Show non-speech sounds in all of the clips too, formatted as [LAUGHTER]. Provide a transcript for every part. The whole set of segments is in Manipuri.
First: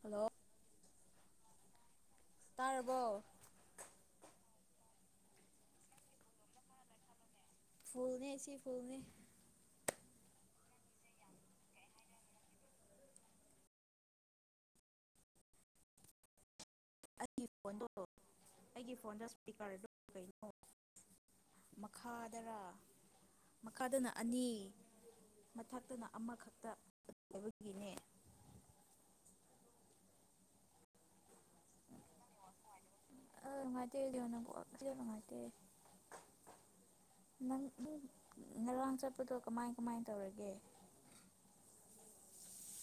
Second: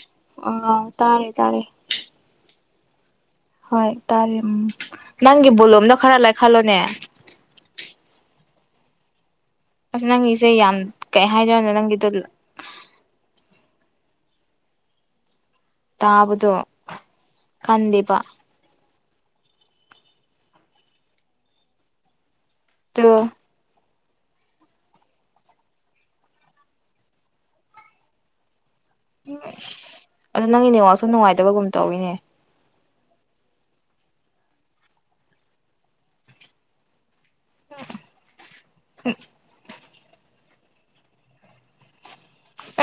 ꯍꯜꯂꯣ ꯑꯥ ꯇꯥꯔꯦ ꯇꯥꯔꯦ ꯇꯥꯔꯕꯣ ꯍꯣꯏ ꯇꯥꯔꯦ ꯎꯝ ꯅꯪꯒꯤ ꯕꯣꯂꯣꯝꯗꯣ ꯈꯔ ꯂꯩꯈꯠꯂꯣꯅꯦ ꯐꯨꯜꯅꯦꯪꯁꯤ ꯐꯨꯜꯅꯦ ꯑꯁ ꯅꯪꯒꯤꯁꯦ ꯌꯥꯝ ꯀꯩ ꯍꯥꯏꯗꯣꯏꯅꯣ ꯅꯪꯒꯤꯗꯣ ꯇꯥꯕꯗꯣ ꯑꯩꯒꯤ ꯐꯣꯟꯗꯣ ꯀꯟꯗꯦꯕ ꯑꯩꯒꯤ ꯐꯣꯟꯗ ꯏꯁꯄꯤꯀꯔ ꯀꯩꯅꯣ ꯃꯈꯥꯗꯔ ꯇꯣ ꯀꯥꯗꯅ ꯑꯅꯤ ꯃꯊꯛꯇꯅ ꯑꯃꯈꯛꯇ ꯂꯩꯕꯒꯤꯅꯦ ꯑꯗ ꯅꯪꯒꯤ ꯅꯦꯠꯋꯛꯥꯛꯁꯤ ꯅꯨꯡꯉꯥꯏꯇꯕꯒꯨꯝ ꯇꯧꯏꯅꯦ ꯑꯥ ꯅꯨꯡꯉꯥꯏꯇꯦ ꯌꯝꯅ ꯀꯣꯛ ꯑꯁꯦ ꯅꯨꯡꯉꯥꯏꯇꯦ ꯅꯪ ꯉꯔꯥꯡ ꯆꯠꯄꯗꯣ ꯀꯃꯥꯏ ꯀꯃꯥꯏ ꯇꯧꯔꯒꯦ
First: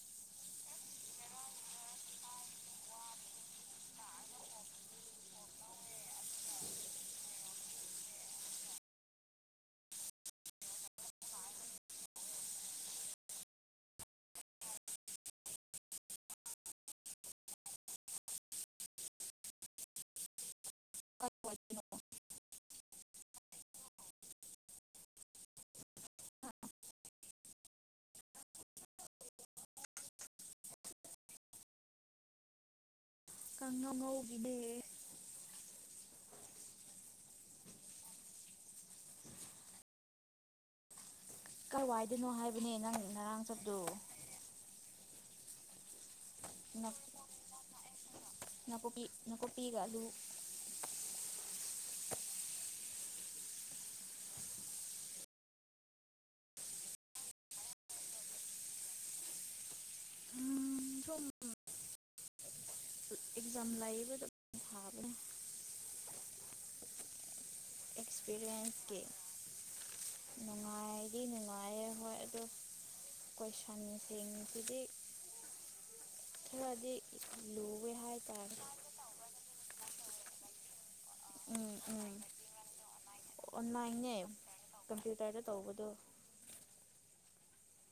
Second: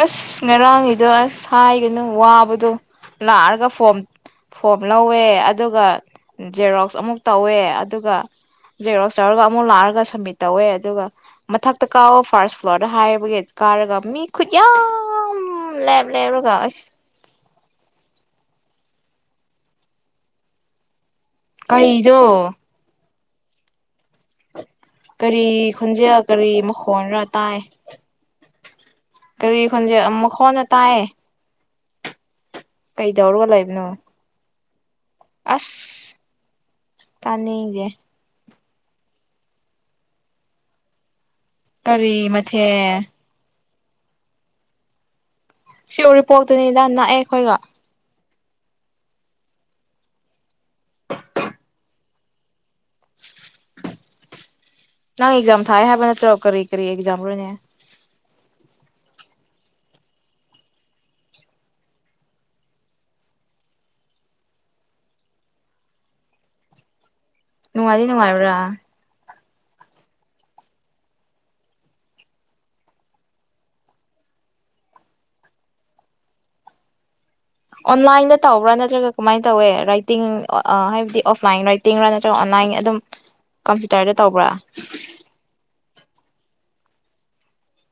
ꯑꯁ ꯉꯔꯥꯡꯒꯤꯗꯣ ꯑꯁ ꯍꯥꯏꯒꯅꯨ ꯋꯥꯕꯗꯣ ꯂꯥꯛꯑꯒ ꯐꯣꯝ ꯐꯣꯝ ꯂꯧꯋꯦ ꯑꯗꯨꯒ ꯖꯦꯔꯣꯛꯁ ꯑꯃꯨꯛ ꯇꯧꯋꯦ ꯑꯗꯨꯒ ꯖꯦꯔꯣꯛꯁ ꯇꯧꯔꯒ ꯑꯃꯨꯛ ꯂꯥꯛꯑꯒ ꯁꯝꯃꯤꯠ ꯇꯧꯋꯦ ꯑꯗꯨꯒ ꯃꯊꯛꯇ ꯀꯥꯋ ꯐꯥꯔꯁ ꯐ꯭ꯂꯣꯔꯗ ꯍꯥꯏꯕꯒꯤ ꯀꯥꯔꯒ ꯃꯤ ꯈꯨꯠꯌꯥꯝ ꯂꯦꯞ ꯂꯦꯞꯂꯒ ꯀꯩꯗꯣ ꯀꯔꯤ ꯈꯣꯟꯖꯦꯜ ꯀꯔꯤ ꯃꯈꯣꯟꯅ ꯇꯥꯏ ꯀꯔꯤ ꯈꯣꯟꯖꯦꯜ ꯃꯈꯣꯟꯅ ꯇꯥꯏ ꯀꯩꯗꯧꯔꯒ ꯂꯩꯏꯕꯅꯣ ꯀꯥꯡꯉꯧ ꯉꯧꯒꯤꯅꯦ ꯑꯁ ꯇꯥꯅꯤꯡꯗꯦ ꯀꯔꯤ ꯀꯥꯏꯋꯥꯏꯗꯅꯣ ꯍꯥꯏꯕꯅꯦ ꯅꯪ ꯃꯊꯦꯜ ꯉꯔꯥꯡ ꯁꯨꯗꯣ ꯁꯤ ꯎꯔꯤꯄꯣꯛꯇꯅꯤꯗ ꯅꯛꯑꯦ ꯑꯩꯈꯣꯏꯒ ꯅꯥꯀꯨꯞꯄꯤ ꯅꯥꯀꯨꯞꯄꯤꯒ ꯑꯂꯨ [INAUDIBLE] ꯅꯪ ꯑꯦꯛꯖꯝ ꯊꯥꯏ ꯍꯥꯏꯕ ꯅꯠꯇ꯭ꯔꯣ ꯀꯔꯤ ꯀꯔꯤ ꯑꯦꯛꯖꯝ ꯔꯣꯅꯦ ꯎꯝ ꯑꯦꯛꯖꯥꯝ ꯂꯩꯕꯗꯣ ꯊꯕꯅꯤ ꯅꯨꯡꯉꯥꯏꯗꯤ ꯅꯨꯡꯉꯥꯏꯕ꯭ꯔꯥ ꯅꯨꯡꯉꯥꯏꯗꯤ ꯅꯨꯡꯉꯥꯏꯌꯦ ꯍꯣꯏ ꯑꯗꯣ ꯀꯣꯏꯁꯟꯁꯤꯡꯁꯤꯗꯤ ꯈꯔꯗꯤ ꯂꯨꯋꯦ ꯑꯣꯟꯂꯥꯏꯟꯗ ꯍꯥꯏꯇꯥꯔꯦ ꯇꯧꯕ꯭ꯔꯥ ꯅꯠꯇ꯭ꯔꯒ ꯀꯃꯥꯏꯅ ꯇꯧꯋꯦ ꯔꯥꯏꯇꯤꯡ ꯑ ꯍꯥꯏ ꯎꯝ ꯑꯣꯐꯂꯥꯏꯟ ꯔꯥꯏꯇꯤꯡꯔꯥ ꯎꯝ ꯅꯠꯇ꯭ꯔꯒ ꯑꯣꯟꯂꯥꯏꯟ ꯑꯗꯨꯝ ꯀꯝꯄ꯭ꯌꯨꯇꯔꯗ ꯑꯣꯟꯂꯥꯏꯟꯅꯦ ꯇꯧꯕ꯭ꯔꯥ ꯀꯝꯄ꯭ꯌꯨꯇꯔꯗ ꯇꯧꯕꯗꯣ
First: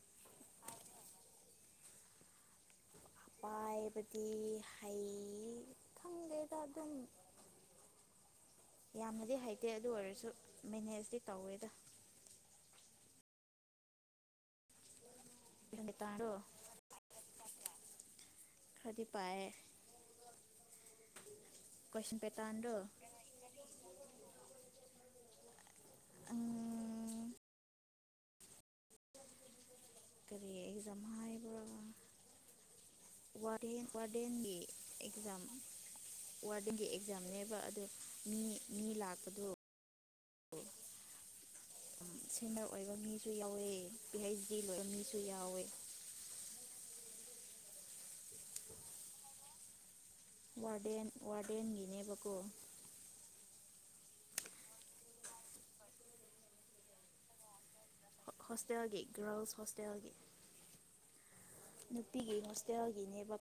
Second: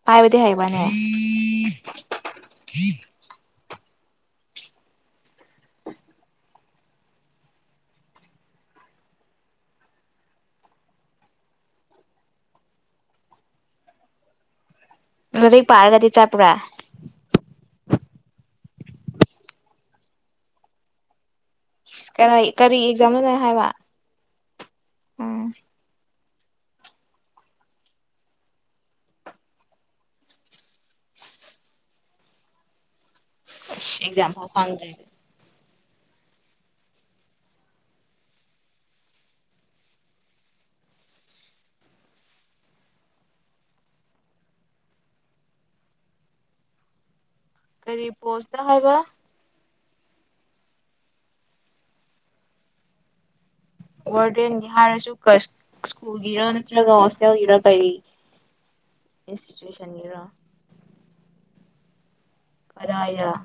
ꯄꯥꯏꯕꯗꯤ ꯍꯩꯕꯅꯦ ꯄꯥꯏꯕꯗꯤ ꯍꯩ ꯈꯪꯗꯦꯗ ꯑꯗꯨꯝ ꯌꯥꯝꯅꯗꯤ ꯍꯩꯇꯦ ꯑꯗꯨ ꯑꯣꯏꯔꯁꯨ ꯃꯦꯅꯦꯖꯇꯤ ꯇꯧꯋꯦꯗ ꯑꯗꯨꯗ ꯄꯔꯒꯗꯤ ꯄꯦꯇꯥꯔꯗꯣ ꯆꯠꯄ꯭ꯔꯥ ꯈꯔꯗꯤ ꯄꯥꯏꯔꯦ ꯀꯔꯥꯏ ꯀꯔꯤ ꯑꯦꯛꯖꯥꯝꯅꯣ ꯍꯥꯏꯕ ꯎꯝ ꯑꯝ ꯀꯔꯤ ꯑꯦꯛꯖꯥꯝ ꯍꯥꯏꯕ꯭ꯔꯕ ꯋꯥꯔꯗꯦꯟ ꯑꯦꯛꯖꯥꯝ ꯐꯥꯎ ꯋꯥꯔꯗꯦꯟꯒꯤ ꯐꯪꯗ꯭ꯔꯤꯗꯣ ꯑꯦꯛꯖꯥꯝ ꯋꯥꯔꯗꯦꯟꯒꯤ ꯑꯦꯛꯖꯥꯝꯅꯦꯕ ꯑꯗꯨ ꯃꯤ ꯃꯤ ꯂꯥꯛꯄꯗꯣ ꯁꯦꯟꯅꯔ ꯑꯣꯏꯕ ꯃꯤꯁꯨ ꯌꯥꯎꯋꯦ ꯄꯤ ꯍꯩꯆ ꯗꯤ ꯂꯣꯏꯕ ꯃꯤꯁꯨ ꯌꯥꯎꯋꯦ ꯀꯔꯤ ꯄꯣꯁꯇ ꯍꯥꯏꯕ ꯋꯥꯔꯗꯦꯟ ꯋꯥꯔꯗꯦꯟꯒꯤꯅꯦꯕꯀꯣ ꯋꯥꯔꯗꯦꯟꯒꯤ ꯍꯥꯏꯔꯁꯨ ꯀ ꯁ꯭ꯀꯨꯜꯒꯤꯔ ꯅꯠꯇ꯭ꯔꯒ ꯍꯣꯁꯇꯦꯜꯒꯤꯔ ꯀꯩ ꯍꯣꯁꯇꯦꯜꯒꯤ ꯒꯔꯜꯁ ꯍꯣꯁꯇꯦꯜꯒꯤ ꯏꯟꯁꯇꯤꯇ꯭ꯌꯨꯁꯟꯒꯤꯔ [INAUDIBLE] ꯄꯤꯒꯤ ꯀꯗꯥꯏꯗ ꯍꯣꯁꯇꯦꯜꯒꯤꯅꯦꯕ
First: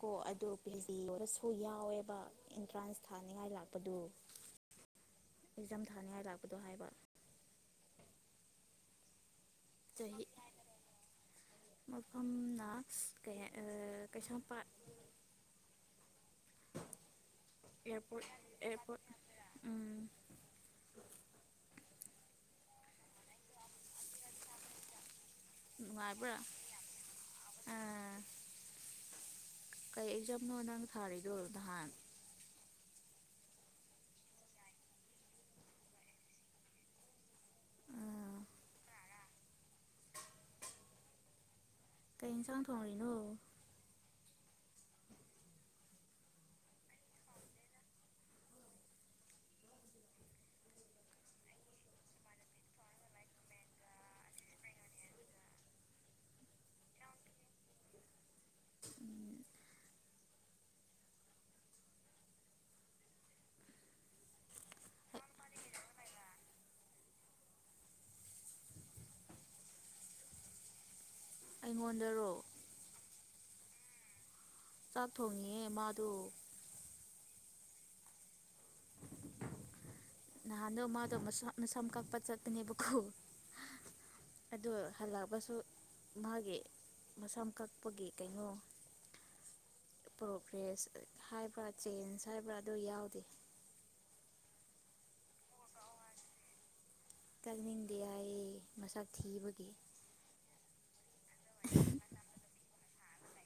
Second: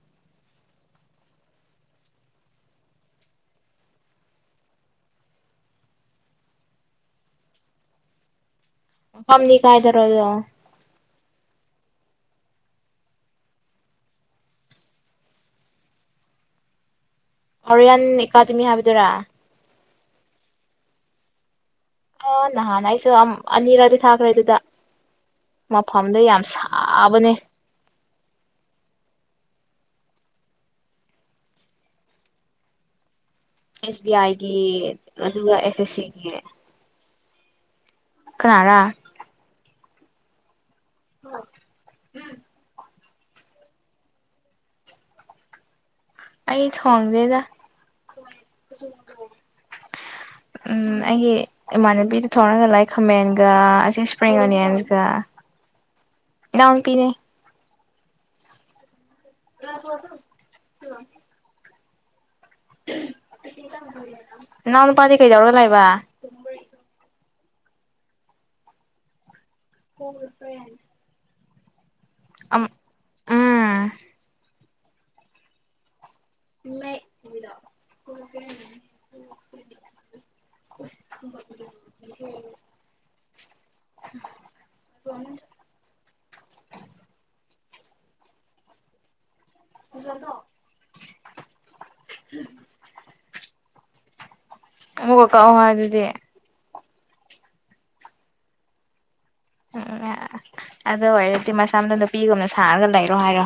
ꯀꯣ ꯑꯗꯨ ꯄꯦ ꯖꯤ ꯑꯣꯏꯔꯁꯨ ꯌꯥꯎꯋꯦꯕ ꯑꯦꯟꯇ꯭ꯔꯥꯟꯁ ꯊꯥꯅꯤꯡꯉꯥꯏ ꯂꯥꯛꯄꯗꯨ ꯑꯦꯛꯖꯥꯝ ꯊꯥꯅꯤꯡꯉꯥꯏ ꯂꯥꯛꯄꯗꯣ ꯍꯥꯏꯕ ꯐꯝꯗꯤ ꯀꯥꯏꯗꯔꯣ ꯆꯍꯤ ꯑꯗꯣ ꯃꯐꯝꯅ ꯀꯩ Keishampat Orion airport academy airport ꯍꯥꯏꯕꯗꯨꯔꯥ ꯎꯝ ꯑꯥ ꯅꯍꯥꯟ ꯑꯩꯁꯨ ꯑꯝ ꯑꯅꯤꯔꯛꯇꯤ ꯊꯥꯈ꯭ꯔꯦ ꯑꯗꯨꯗ ꯃꯐꯝꯗ ꯅꯨꯡꯉꯥꯏꯕ꯭ꯔꯥ ꯌꯥꯝ ꯁꯥꯕꯅꯦ ꯑꯥ ꯀꯩ ꯑꯦꯛꯖꯝꯅꯣ ꯅꯪ ꯊꯥꯔꯤꯗꯣ ꯅꯍꯥꯟ ꯑꯦꯁ ꯕꯤ ꯑꯥꯏꯒꯤ ꯑꯗꯨꯒ ꯑꯦꯁ ꯑꯦꯁ ꯁꯤꯒꯤ ꯑꯥ ꯀꯥꯅꯔꯥ ꯑꯥ ꯀꯩ ꯌꯦꯟꯁꯥꯡ ꯊꯣꯡꯔꯤꯅꯣ ꯑꯩ ꯊꯣꯡꯗꯦꯗ ꯎꯝ ꯑꯩꯒꯤ ꯏꯃꯥꯟꯅꯕꯤꯗ ꯊꯣꯡꯉꯒ ꯂꯥꯏ ꯈꯥꯃꯦꯟꯒ ꯑꯁꯤ ꯏꯁꯄ꯭ꯔꯤꯡ ꯑꯣꯅꯤꯌꯟꯁꯒ ꯏꯅꯥꯎꯅꯨꯄꯤꯅꯦ ꯒ꯭ꯥꯂꯁ ꯋꯥꯠꯄ꯭ꯔ ꯅꯥꯎꯅꯨꯄꯥꯥꯗꯤ ꯀꯩꯗꯧꯔ ꯂꯩꯕꯥ [UNINTELLIGIBLE] ꯑꯩꯉꯣꯟꯗ ꯑꯝ ꯎꯝ ꯆꯥꯛ ꯊꯣꯡꯉꯤꯌꯦ ꯃꯥꯗꯨ [UNINTELLIGIBLE] ꯅꯍꯥꯟꯗꯣ ꯃꯥꯗꯣ ꯃꯁ ꯃꯁꯝ ꯀꯛꯄ ꯆꯠꯄꯅꯦꯕꯀꯣ ꯑꯗꯣ ꯍꯜꯂꯒꯁꯨ ꯃꯥꯒꯤ ꯃꯁꯝ ꯀꯛꯄꯒꯤ ꯀꯩꯅꯣ ꯄ꯭ꯔꯣꯒ꯭ꯔꯦꯁ ꯍꯥꯏꯕ꯭ꯔꯥ ꯆꯦꯟꯖ ꯍꯥꯏꯕ꯭ꯔꯥ ꯑꯗꯣ ꯌꯥꯎꯗꯦ ꯑꯃꯨꯒ ꯀꯛꯑꯣ ꯍꯥꯏꯌꯣ ꯑꯗꯨꯗꯤ ꯀꯛꯅꯤꯡꯗꯦ ꯍꯥꯏꯌꯦ ꯃꯁꯝ ꯑ ꯑ ꯑꯦ ꯑꯥ ꯑꯗꯨ ꯑꯣꯏꯔꯗꯤ ꯃꯁꯝꯗꯣ ꯅꯨꯄꯤꯒꯨꯝꯅ ꯁꯥꯔꯒ ꯂꯩ ꯑꯗꯣ ꯍꯥꯏꯔꯣ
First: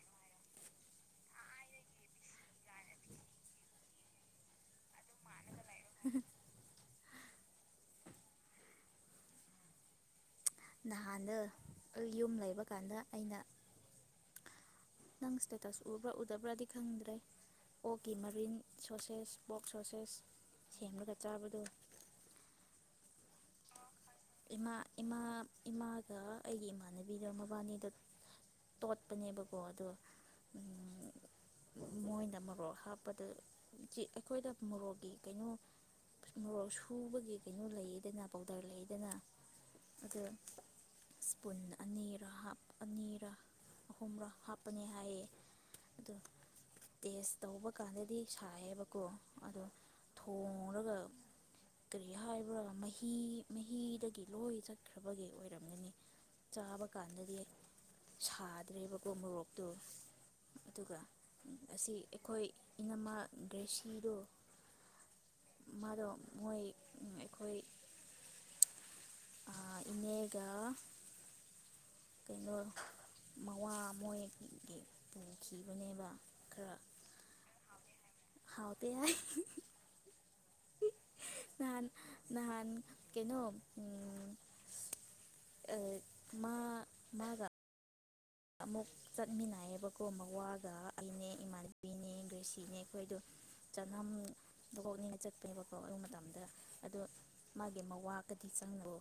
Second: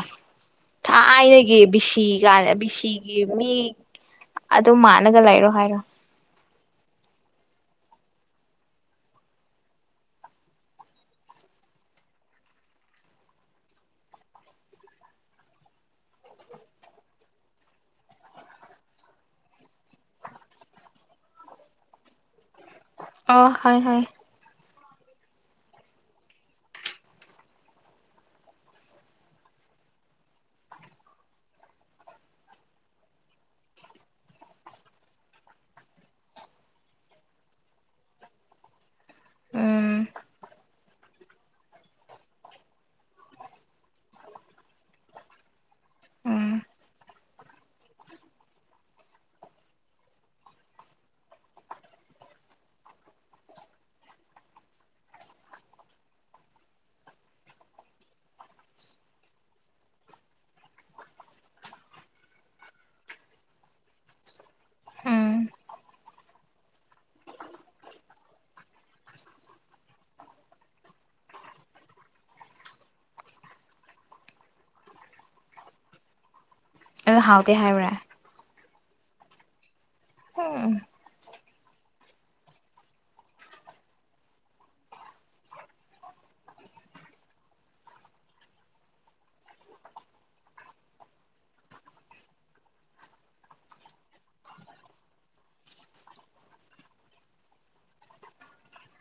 ꯊꯥꯏꯅꯒꯤ ꯕꯤꯁꯤꯒ ꯀꯥꯟꯗ ꯕꯤꯁꯤꯒꯤ ꯃꯤ ꯑꯗꯨ ꯃꯥꯟꯕ꯭ꯔꯣ ꯅꯪꯒ ꯂꯩꯔꯣ ꯍꯥꯏꯔꯣ ꯅꯍꯥꯟꯗꯣ ꯑꯩ ꯌꯨꯝ ꯂꯩꯕ ꯀꯥꯟꯗ ꯑꯩꯅ ꯅꯪ ꯏꯁꯇꯦꯇꯁ ꯎꯕ꯭ꯔꯥ ꯎꯗꯕ꯭ꯔꯥꯗꯤ ꯈꯪꯗ꯭ꯔꯦ ꯑꯣꯛꯀꯤ ꯃꯔꯤꯟ ꯁꯣꯁꯦꯁ ꯕꯣꯛ ꯁꯣꯁꯦꯁ ꯁꯦꯝꯂꯒ ꯆꯥꯕꯗꯣ ꯑꯣ ꯈꯪꯉꯦ ꯈꯪꯉꯦ ꯏꯃꯥ ꯏꯃꯥ ꯏꯃꯥꯒ ꯑꯩꯒꯤ ꯏꯃꯥꯟꯅꯕꯤꯒ ꯃꯕꯥꯅꯤꯗꯣ ꯇꯣꯠꯄꯅꯦꯕꯀꯣ ꯑꯗꯣ ꯃꯣꯏꯅ ꯃꯣꯔꯣꯛ ꯍꯥꯞꯄꯗ ꯒꯤ ꯑꯩꯈꯣꯏꯗ ꯃꯣꯔꯣꯛꯀꯤ ꯀꯩꯅꯣ ꯃꯣꯔꯣꯛ ꯁꯨꯕꯒꯤ ꯀꯩꯅꯣ ꯂꯩꯌꯦꯗꯅ ꯄꯥꯎꯗꯔ ꯂꯩ ꯗꯅ ꯎꯝ ꯑꯗꯨ ꯏꯁꯄꯨꯟ ꯑꯅꯤꯔ ꯑꯅꯤꯔ ꯑꯍꯨꯝꯔ ꯍꯥꯞꯄꯅꯤ ꯍꯥꯏꯌꯦ ꯑꯗꯣ ꯎꯝ ꯇꯦꯁ ꯇꯧꯕ ꯀꯥꯟꯗꯗꯤ ꯁꯥꯏꯌꯦꯕꯀꯣ ꯑꯗꯣ ꯊꯣꯡꯂꯒ ꯀꯔꯤ ꯍꯥꯏꯕ꯭ꯔꯥ ꯃꯍꯤ ꯃꯍꯤꯗꯒꯤ ꯂꯣꯏ ꯆꯠꯈ꯭ꯔꯕꯒꯤ ꯑꯣꯏꯔꯝꯒꯅꯤ ꯆꯥꯕ ꯀꯥꯟꯗꯗꯤ ꯁꯥꯗ꯭ꯔꯦꯕꯀꯣ ꯃꯣꯔꯣꯛꯇꯣ ꯑꯗꯨꯒ ꯑꯁꯤ ꯑꯩꯈꯣꯏ ꯏꯅꯝꯃꯥ ꯒ꯭ꯔꯦꯁꯤꯗꯣ ꯎꯝ ꯃꯥꯗꯣ ꯃꯣꯏ ꯑꯩꯈꯣꯏ ꯑꯥ ꯏꯅꯦꯒ ꯀꯩꯅꯣ ꯃꯋꯥ ꯃꯣꯏꯒꯤ ꯄꯨꯈꯤꯕꯅꯦꯕ ꯈꯔ ꯑ ꯍꯥꯎꯇꯦ ꯍꯥꯏꯕ꯭ꯔꯦ ꯍꯥꯎꯇꯦ ꯍꯥꯏ ꯍꯨꯝꯎꯝ ꯅꯍꯥꯟ ꯅꯍꯥꯟ ꯀꯩꯅꯣ ꯑꯪ ꯃꯥ ꯃꯥꯒꯥ ꯑꯃꯨꯛ ꯆꯠꯃꯤꯟꯅꯩꯌꯦꯕꯀꯣ ꯃꯋꯥꯒ ꯑꯩꯅꯦ ꯏꯃꯥꯟꯅꯕꯤꯅꯦ ꯒ꯭ꯔꯤꯁꯤꯅꯦ ꯑꯩꯈꯣꯏꯗꯣ ꯆꯠꯅꯝꯗ ꯍꯣꯡꯉꯦꯅ ꯆꯠꯄꯅꯦꯕꯀꯣ ꯑꯗꯨ ꯃꯇꯝꯗ ꯑꯗꯨ ꯃꯥꯒꯤ ꯃꯋꯥꯒꯗꯤ ꯆꯪꯉꯑꯣ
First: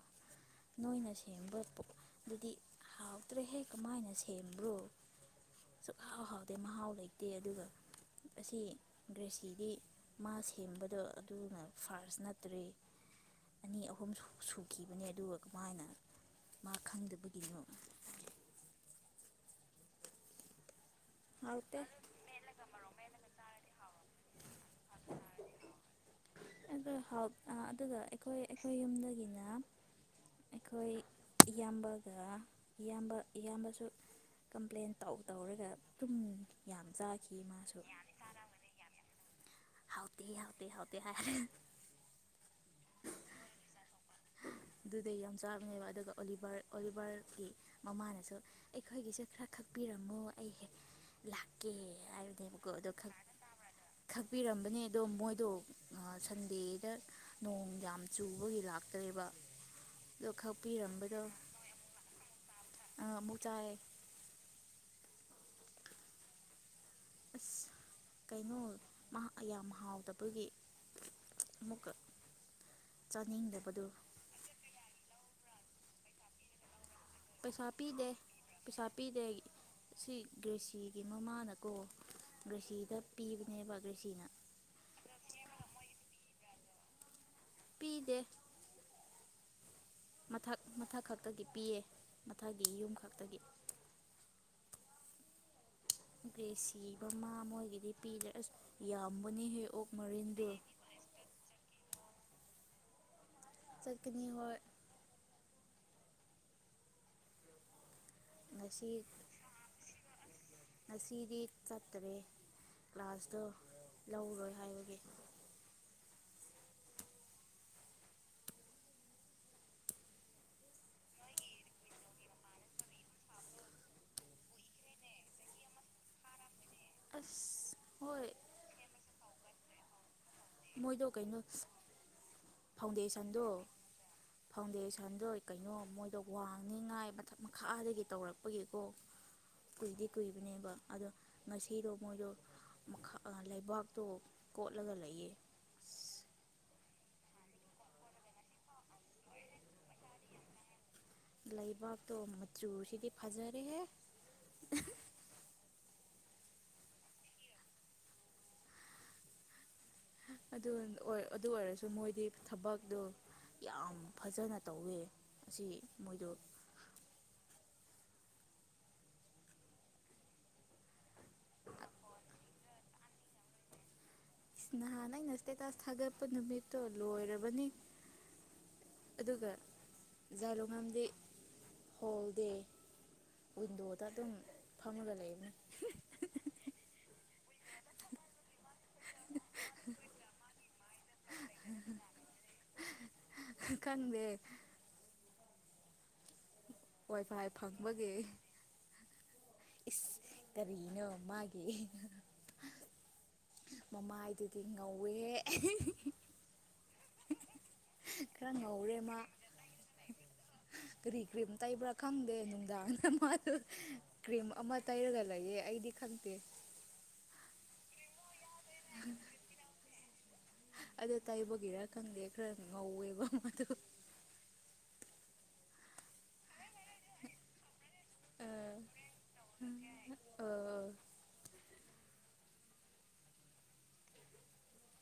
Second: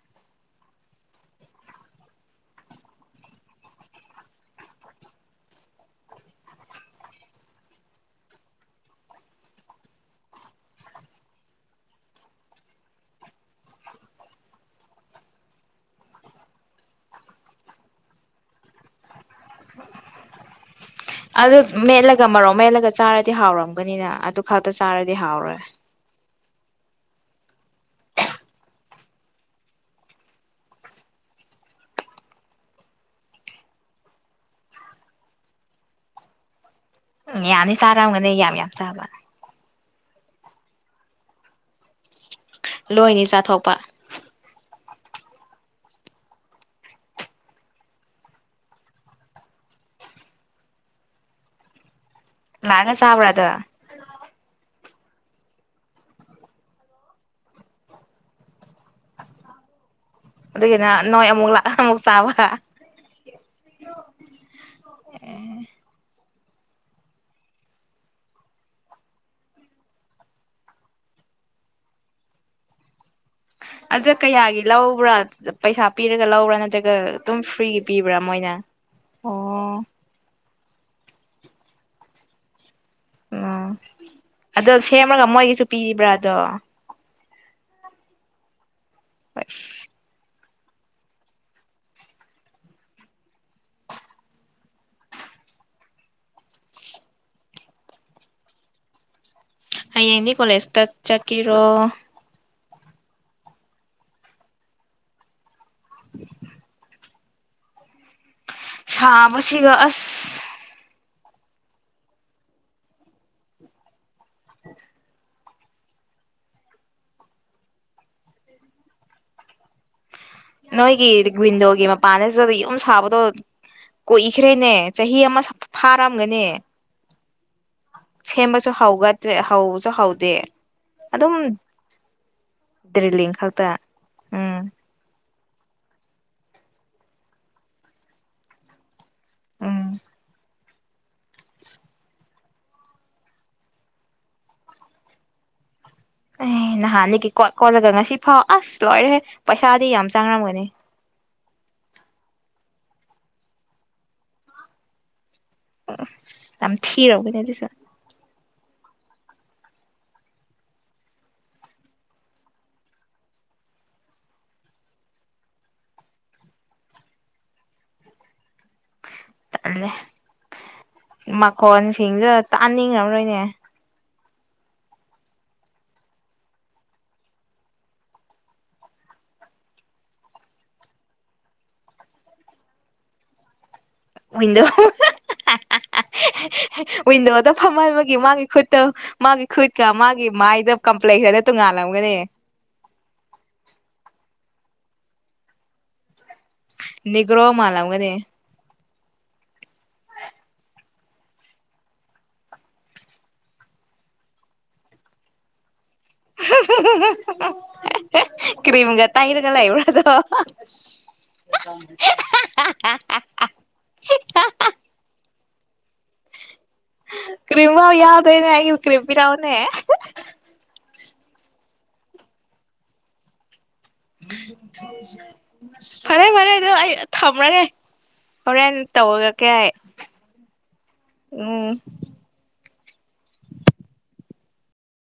ꯅꯣꯏꯅ ꯁꯦꯝꯕ ꯄꯣꯛꯇꯨꯗꯤ ꯍꯥꯎꯇ꯭ꯔꯦꯍꯦ ꯀꯃꯥꯏꯅ ꯁꯦꯝ ꯁꯦꯝꯕ꯭ꯔꯣ ꯁꯨꯛ ꯍꯥꯎ ꯍꯥꯎꯗꯦ ꯃꯍꯥꯎ ꯂꯩꯇꯦ ꯑꯗꯨꯒ ꯑꯁꯤ ꯒ꯭ꯔꯦꯁꯤꯒꯤ ꯃꯥ ꯁꯦꯝꯕꯗꯣ ꯑꯗꯨꯅ ꯐꯥꯔꯁ ꯅꯠꯇ꯭ꯔꯦ ꯑꯅꯤ ꯑꯍꯨꯝ ꯁꯨꯈꯤꯕꯅꯦ ꯑꯗꯨꯒ ꯀꯃꯥꯏꯅ ꯃꯥ ꯈꯪꯗꯕꯒꯤꯅꯣ ꯑꯗꯨ ꯃꯦꯠꯂꯒ ꯃꯔꯣꯛ ꯃꯦꯠꯂꯒ ꯆꯥꯔꯗꯤ ꯍꯥꯎꯔꯝꯒꯅꯤꯅ ꯑꯗꯨ ꯈꯛꯇ ꯆꯥꯔꯗꯤ ꯍꯥꯎꯔꯣꯏ ꯑꯗꯨ ꯑꯗꯨꯒ ꯑꯩꯈꯣꯏ ꯑꯩꯈꯣꯏ ꯌꯨꯝꯗꯒꯤꯅ ꯑꯩꯈꯣꯏ ꯏꯌꯥꯝꯕꯒ ꯏꯌꯥꯝꯕ ꯏꯌꯥꯝꯕꯁꯨ ꯇꯨꯝꯃꯨ ꯌꯥꯝ ꯆꯥꯈꯤ ꯌꯥꯅꯤ ꯃꯥꯁꯨ ꯆꯥꯔꯝꯒꯅꯤ ꯌꯥꯝ ꯌꯥꯝ ꯆꯥꯕ ꯍꯥꯎꯇꯦ ꯍꯥꯎꯇꯦ ꯍꯥꯎꯇꯦ ꯍꯥꯏ ꯂꯣꯏꯅꯤ ꯆꯥꯊꯣꯛꯄ ꯑꯗꯨꯗꯩ ꯌꯥꯝ ꯆꯥꯕꯅꯦꯕ ꯑꯗꯨꯒ ꯑꯣꯂꯤꯚꯔ ꯑꯣꯂꯤꯚꯔꯒꯤ ꯃꯃꯥꯅꯁꯨ ꯑꯩꯈꯣꯏꯒꯤꯁꯨ ꯈꯔ ꯈꯛꯄꯤꯔꯝꯃꯣ ꯑꯩ ꯍꯦꯛ ꯂꯥꯛꯀꯦ ꯍꯥꯏꯕ ꯂꯥꯛꯑꯒ ꯆꯥꯕ꯭ꯔꯥ ꯑꯗꯣ ꯇꯥꯛꯄꯤꯔꯝꯕꯅꯦ ꯑꯗꯣ ꯃꯣꯏꯗꯣ ꯁꯟꯗꯦꯗ ꯅꯣꯡ ꯌꯥꯝ ꯆꯨꯕꯒꯤ ꯂꯥꯛꯇ꯭ꯔꯦꯕ ꯑꯗꯣ ꯑꯗꯨꯒꯤꯅ ꯈꯛꯄꯤꯔꯝꯕꯗꯣ ꯅꯣꯏ ꯑꯃꯨꯛ ꯂꯥꯛꯑ ꯑꯃꯨꯛ ꯆꯥꯕ ꯑꯃꯨꯛ ꯆꯥꯏ ꯑꯁ ꯀꯩꯅꯣ ꯌꯥꯝ ꯍꯥꯎꯇꯕꯒꯤ ꯑꯃꯨꯛꯀ ꯆꯥꯅꯤꯡꯗꯕꯗꯨ ꯑꯗ ꯀꯌꯥꯒꯤ ꯂꯧꯕ꯭ꯔꯥ ꯄꯩꯁꯥ ꯄꯤꯔꯒ ꯂꯧꯕ꯭ꯔꯥ ꯅꯠꯇ꯭ꯔꯒ ꯑꯥ ꯑꯗꯨꯝ ꯄꯩꯁꯥ ꯐ꯭ꯔꯤꯒꯤ ꯄꯤꯗꯦ ꯄꯤꯕ꯭ꯔꯥ ꯃꯣꯏꯅ ꯄꯩꯁꯥ ꯄꯤꯗꯦ ꯑꯣ ꯁꯤ ꯒ꯭ꯔꯦꯁꯤꯒꯤ ꯃꯃꯥꯅꯀꯣ ꯒ꯭ꯔꯦꯁꯤ ꯎꯝ ꯑꯗꯣ ꯁꯦꯝꯃꯒ ꯃꯣꯏꯒꯤꯁꯨ ꯄꯤꯕ꯭ꯔꯥꯗꯣ ꯄꯤꯗꯦ ꯍꯣꯏ ꯃꯊꯛ ꯃꯊꯛ ꯈꯛꯇꯒꯤ ꯄꯤꯌꯦ ꯃꯊꯛꯀꯤ ꯌꯨꯝ ꯈꯛꯇꯒꯤ ꯒ꯭ꯔꯦꯁꯤ ꯃꯃꯥ ꯃꯣꯏꯒꯤꯗꯤ ꯄꯤꯗ꯭ꯔꯦ ꯑꯁ ꯌꯥꯝ ꯍꯌꯦꯡꯗꯤ ꯀꯣꯂꯦꯖꯇ ꯆꯠꯀꯤꯔꯣ ꯆꯠꯀꯅꯤ ꯍꯣꯏ [INAUDIBLE] ꯉꯁꯤ ꯁꯥꯕꯁꯤꯒ ꯑꯁ ꯗꯤ ꯆꯠꯇꯔꯦ ꯀ꯭ꯂꯥꯁꯇꯣ ꯂꯧꯔꯣꯏ ꯍꯥꯏꯕꯒꯤ ꯅꯣꯏꯒꯤ ꯋꯤꯟꯗꯣꯒꯤ ꯃꯄꯥꯟꯅ ꯗ ꯌꯨꯝ ꯁꯥꯕꯗꯣ ꯀꯨꯏꯈ꯭ꯔꯦꯅꯦ ꯆꯍꯤ ꯑꯃ ꯐꯥꯔꯝꯒꯅꯤ ꯑꯁ ꯍꯣꯏ ꯁꯦꯝꯕꯁꯨ ꯍꯧꯒꯗ꯭ꯔꯤ ꯍꯧꯕꯁꯨ ꯍꯧ ꯃꯣꯏꯗꯣ ꯀꯩꯅꯣ ꯗ꯭ꯔꯤꯂꯤꯡ ꯐꯥꯎꯟꯗꯦꯁꯟꯗꯣ ꯈꯛꯇ ꯎꯝ ꯐꯥꯎꯟꯗꯦꯁꯟꯗꯣ ꯀꯩꯅꯣ ꯃꯣꯏꯗꯣ ꯋꯥꯡꯅꯤꯉꯥꯏ ꯃꯊꯛ ꯃꯈꯥꯗꯒꯤ ꯇꯧꯔꯛꯄꯒꯤꯀꯣ ꯎꯝ ꯀꯨꯏꯗꯤ ꯀꯨꯏꯕꯅꯦꯕ ꯑꯗꯣ ꯉꯁꯤꯗꯣ ꯃꯣꯏꯗꯣ ꯃꯈꯥ ꯑꯥ ꯂꯩꯕꯥꯛꯇꯣ ꯀꯣꯠꯂꯒ ꯂꯩꯌꯦ ꯑꯩ ꯅꯍꯥꯟꯗꯒꯤ ꯀꯣꯠ ꯀꯣꯠꯂꯒ ꯉꯁꯤ ꯐꯥꯎ ꯑꯁ ꯂꯣꯏꯔꯦ ꯄꯩꯁꯥꯗꯤ ꯌꯥꯝ ꯆꯥꯡꯔꯝꯒꯅꯤ ꯂꯩꯕꯥꯛꯇꯣ ꯃꯆꯨꯁꯤꯗꯤ ꯐꯖꯔꯦꯍꯦ ꯑꯍ ꯑꯝ ꯌꯥꯝ ꯊꯤꯔꯕꯅꯦ ꯑꯗꯨꯁꯨ ꯑꯗꯨꯟ ꯍꯣꯢ ꯑꯗꯨ ꯑꯣꯏꯔꯁꯨ ꯃꯣꯏꯗꯤ ꯊꯕꯛꯇꯣ ꯌꯥꯝ ꯐꯖꯅ ꯇꯧꯋꯦ ꯑꯁꯤ ꯃꯣꯏꯗꯣ ꯇꯜꯂꯦ ꯃꯈꯣꯟꯁꯤꯡꯁꯨ ꯇꯥꯅꯤꯡꯉꯝꯔꯣꯢꯅꯦ ꯏꯁ ꯅꯍꯥꯟ ꯑꯩꯅ ꯁ꯭ꯇꯦꯇꯁ ꯊꯥꯒꯠꯄ ꯅꯨꯃꯤꯠꯇꯣ ꯂꯣꯏꯔꯕꯅꯤ ꯑꯗꯨꯒ ꯖꯥꯏꯂꯨꯡꯉꯝꯗꯤ ꯍꯣꯜ ꯗꯦ ꯋꯤꯟꯗꯣ ꯋꯤꯟꯗꯣ ꯍꯨ ꯍꯨ ꯍꯨ ꯍꯥ ꯍꯥ ꯍꯥ ꯍꯦ ꯍꯦ ꯋꯤꯟꯗꯣꯗꯣ ꯐꯝꯃꯣ ꯍꯥꯏꯕꯒꯤ ꯃꯥꯥꯒꯤ ꯈꯨꯠ ꯇꯣ ꯃꯥꯒꯤ ꯈꯨꯠꯀ ꯃꯥꯒꯤ ꯃꯥꯏꯒ ꯀꯝꯄ꯭ꯂꯦꯛꯁꯟꯗꯣ ꯇꯣꯉꯥꯜꯂꯝꯒꯅꯤ ꯈꯪꯗꯦ ꯋꯥꯏ ꯅꯤꯒ꯭ꯔꯣ ꯐꯥꯏ ꯃꯥꯂꯝꯒꯅꯤ ꯐꯪꯕꯒꯤ ꯏꯁ ꯀꯔꯤꯅꯣ ꯃꯥꯒꯤ ꯍ ꯃꯃꯥꯏꯗꯨꯗꯤ ꯉꯧꯋꯦꯍꯦ ꯑꯍꯤ ꯍꯤ ꯍꯤ ꯑꯍꯝ ꯍꯨꯝ ꯍꯨ ꯈꯔ ꯍꯨ ꯉꯧꯔꯦ ꯃꯥ ꯍꯨ ꯀ꯭ꯔꯤꯝꯒ ꯇꯩꯔꯒ ꯂꯩꯕꯗꯣ ꯀꯔꯤ ꯀ꯭ꯔꯤꯝ ꯑꯥ ꯇꯩꯕ꯭ꯔꯥ ꯈꯪꯗꯦ ꯍꯥ ꯅꯨꯡꯗꯥꯡꯗ ꯍꯥ ꯃꯥꯗꯣ ꯍꯥ ꯍꯥ ꯍꯥ ꯍꯥ ꯑꯩꯥꯗꯤ ꯈꯪꯗꯦ ꯀ꯭ꯔꯤꯝꯐꯥꯎ ꯌꯥꯎꯗꯦꯅꯦ ꯑꯩꯒꯤ ꯀ꯭ꯔꯤꯝ ꯄꯤꯔꯛꯎꯅꯦ ꯍꯥ ꯑꯗꯣ ꯇꯥꯏꯕꯒꯤꯔ ꯈꯪꯗꯦ ꯈꯔ ꯉꯧꯋꯦꯕ ꯃꯗꯨ ꯐꯔꯦ [UNINTELLIGIBLE] ꯗꯨ ꯑꯩ ꯊꯝꯔꯒꯦ ꯑ ꯍꯣꯔꯦꯟ ꯇꯧꯔꯛꯀꯦ ꯍꯥꯏꯌꯦ ꯑ ꯎꯝ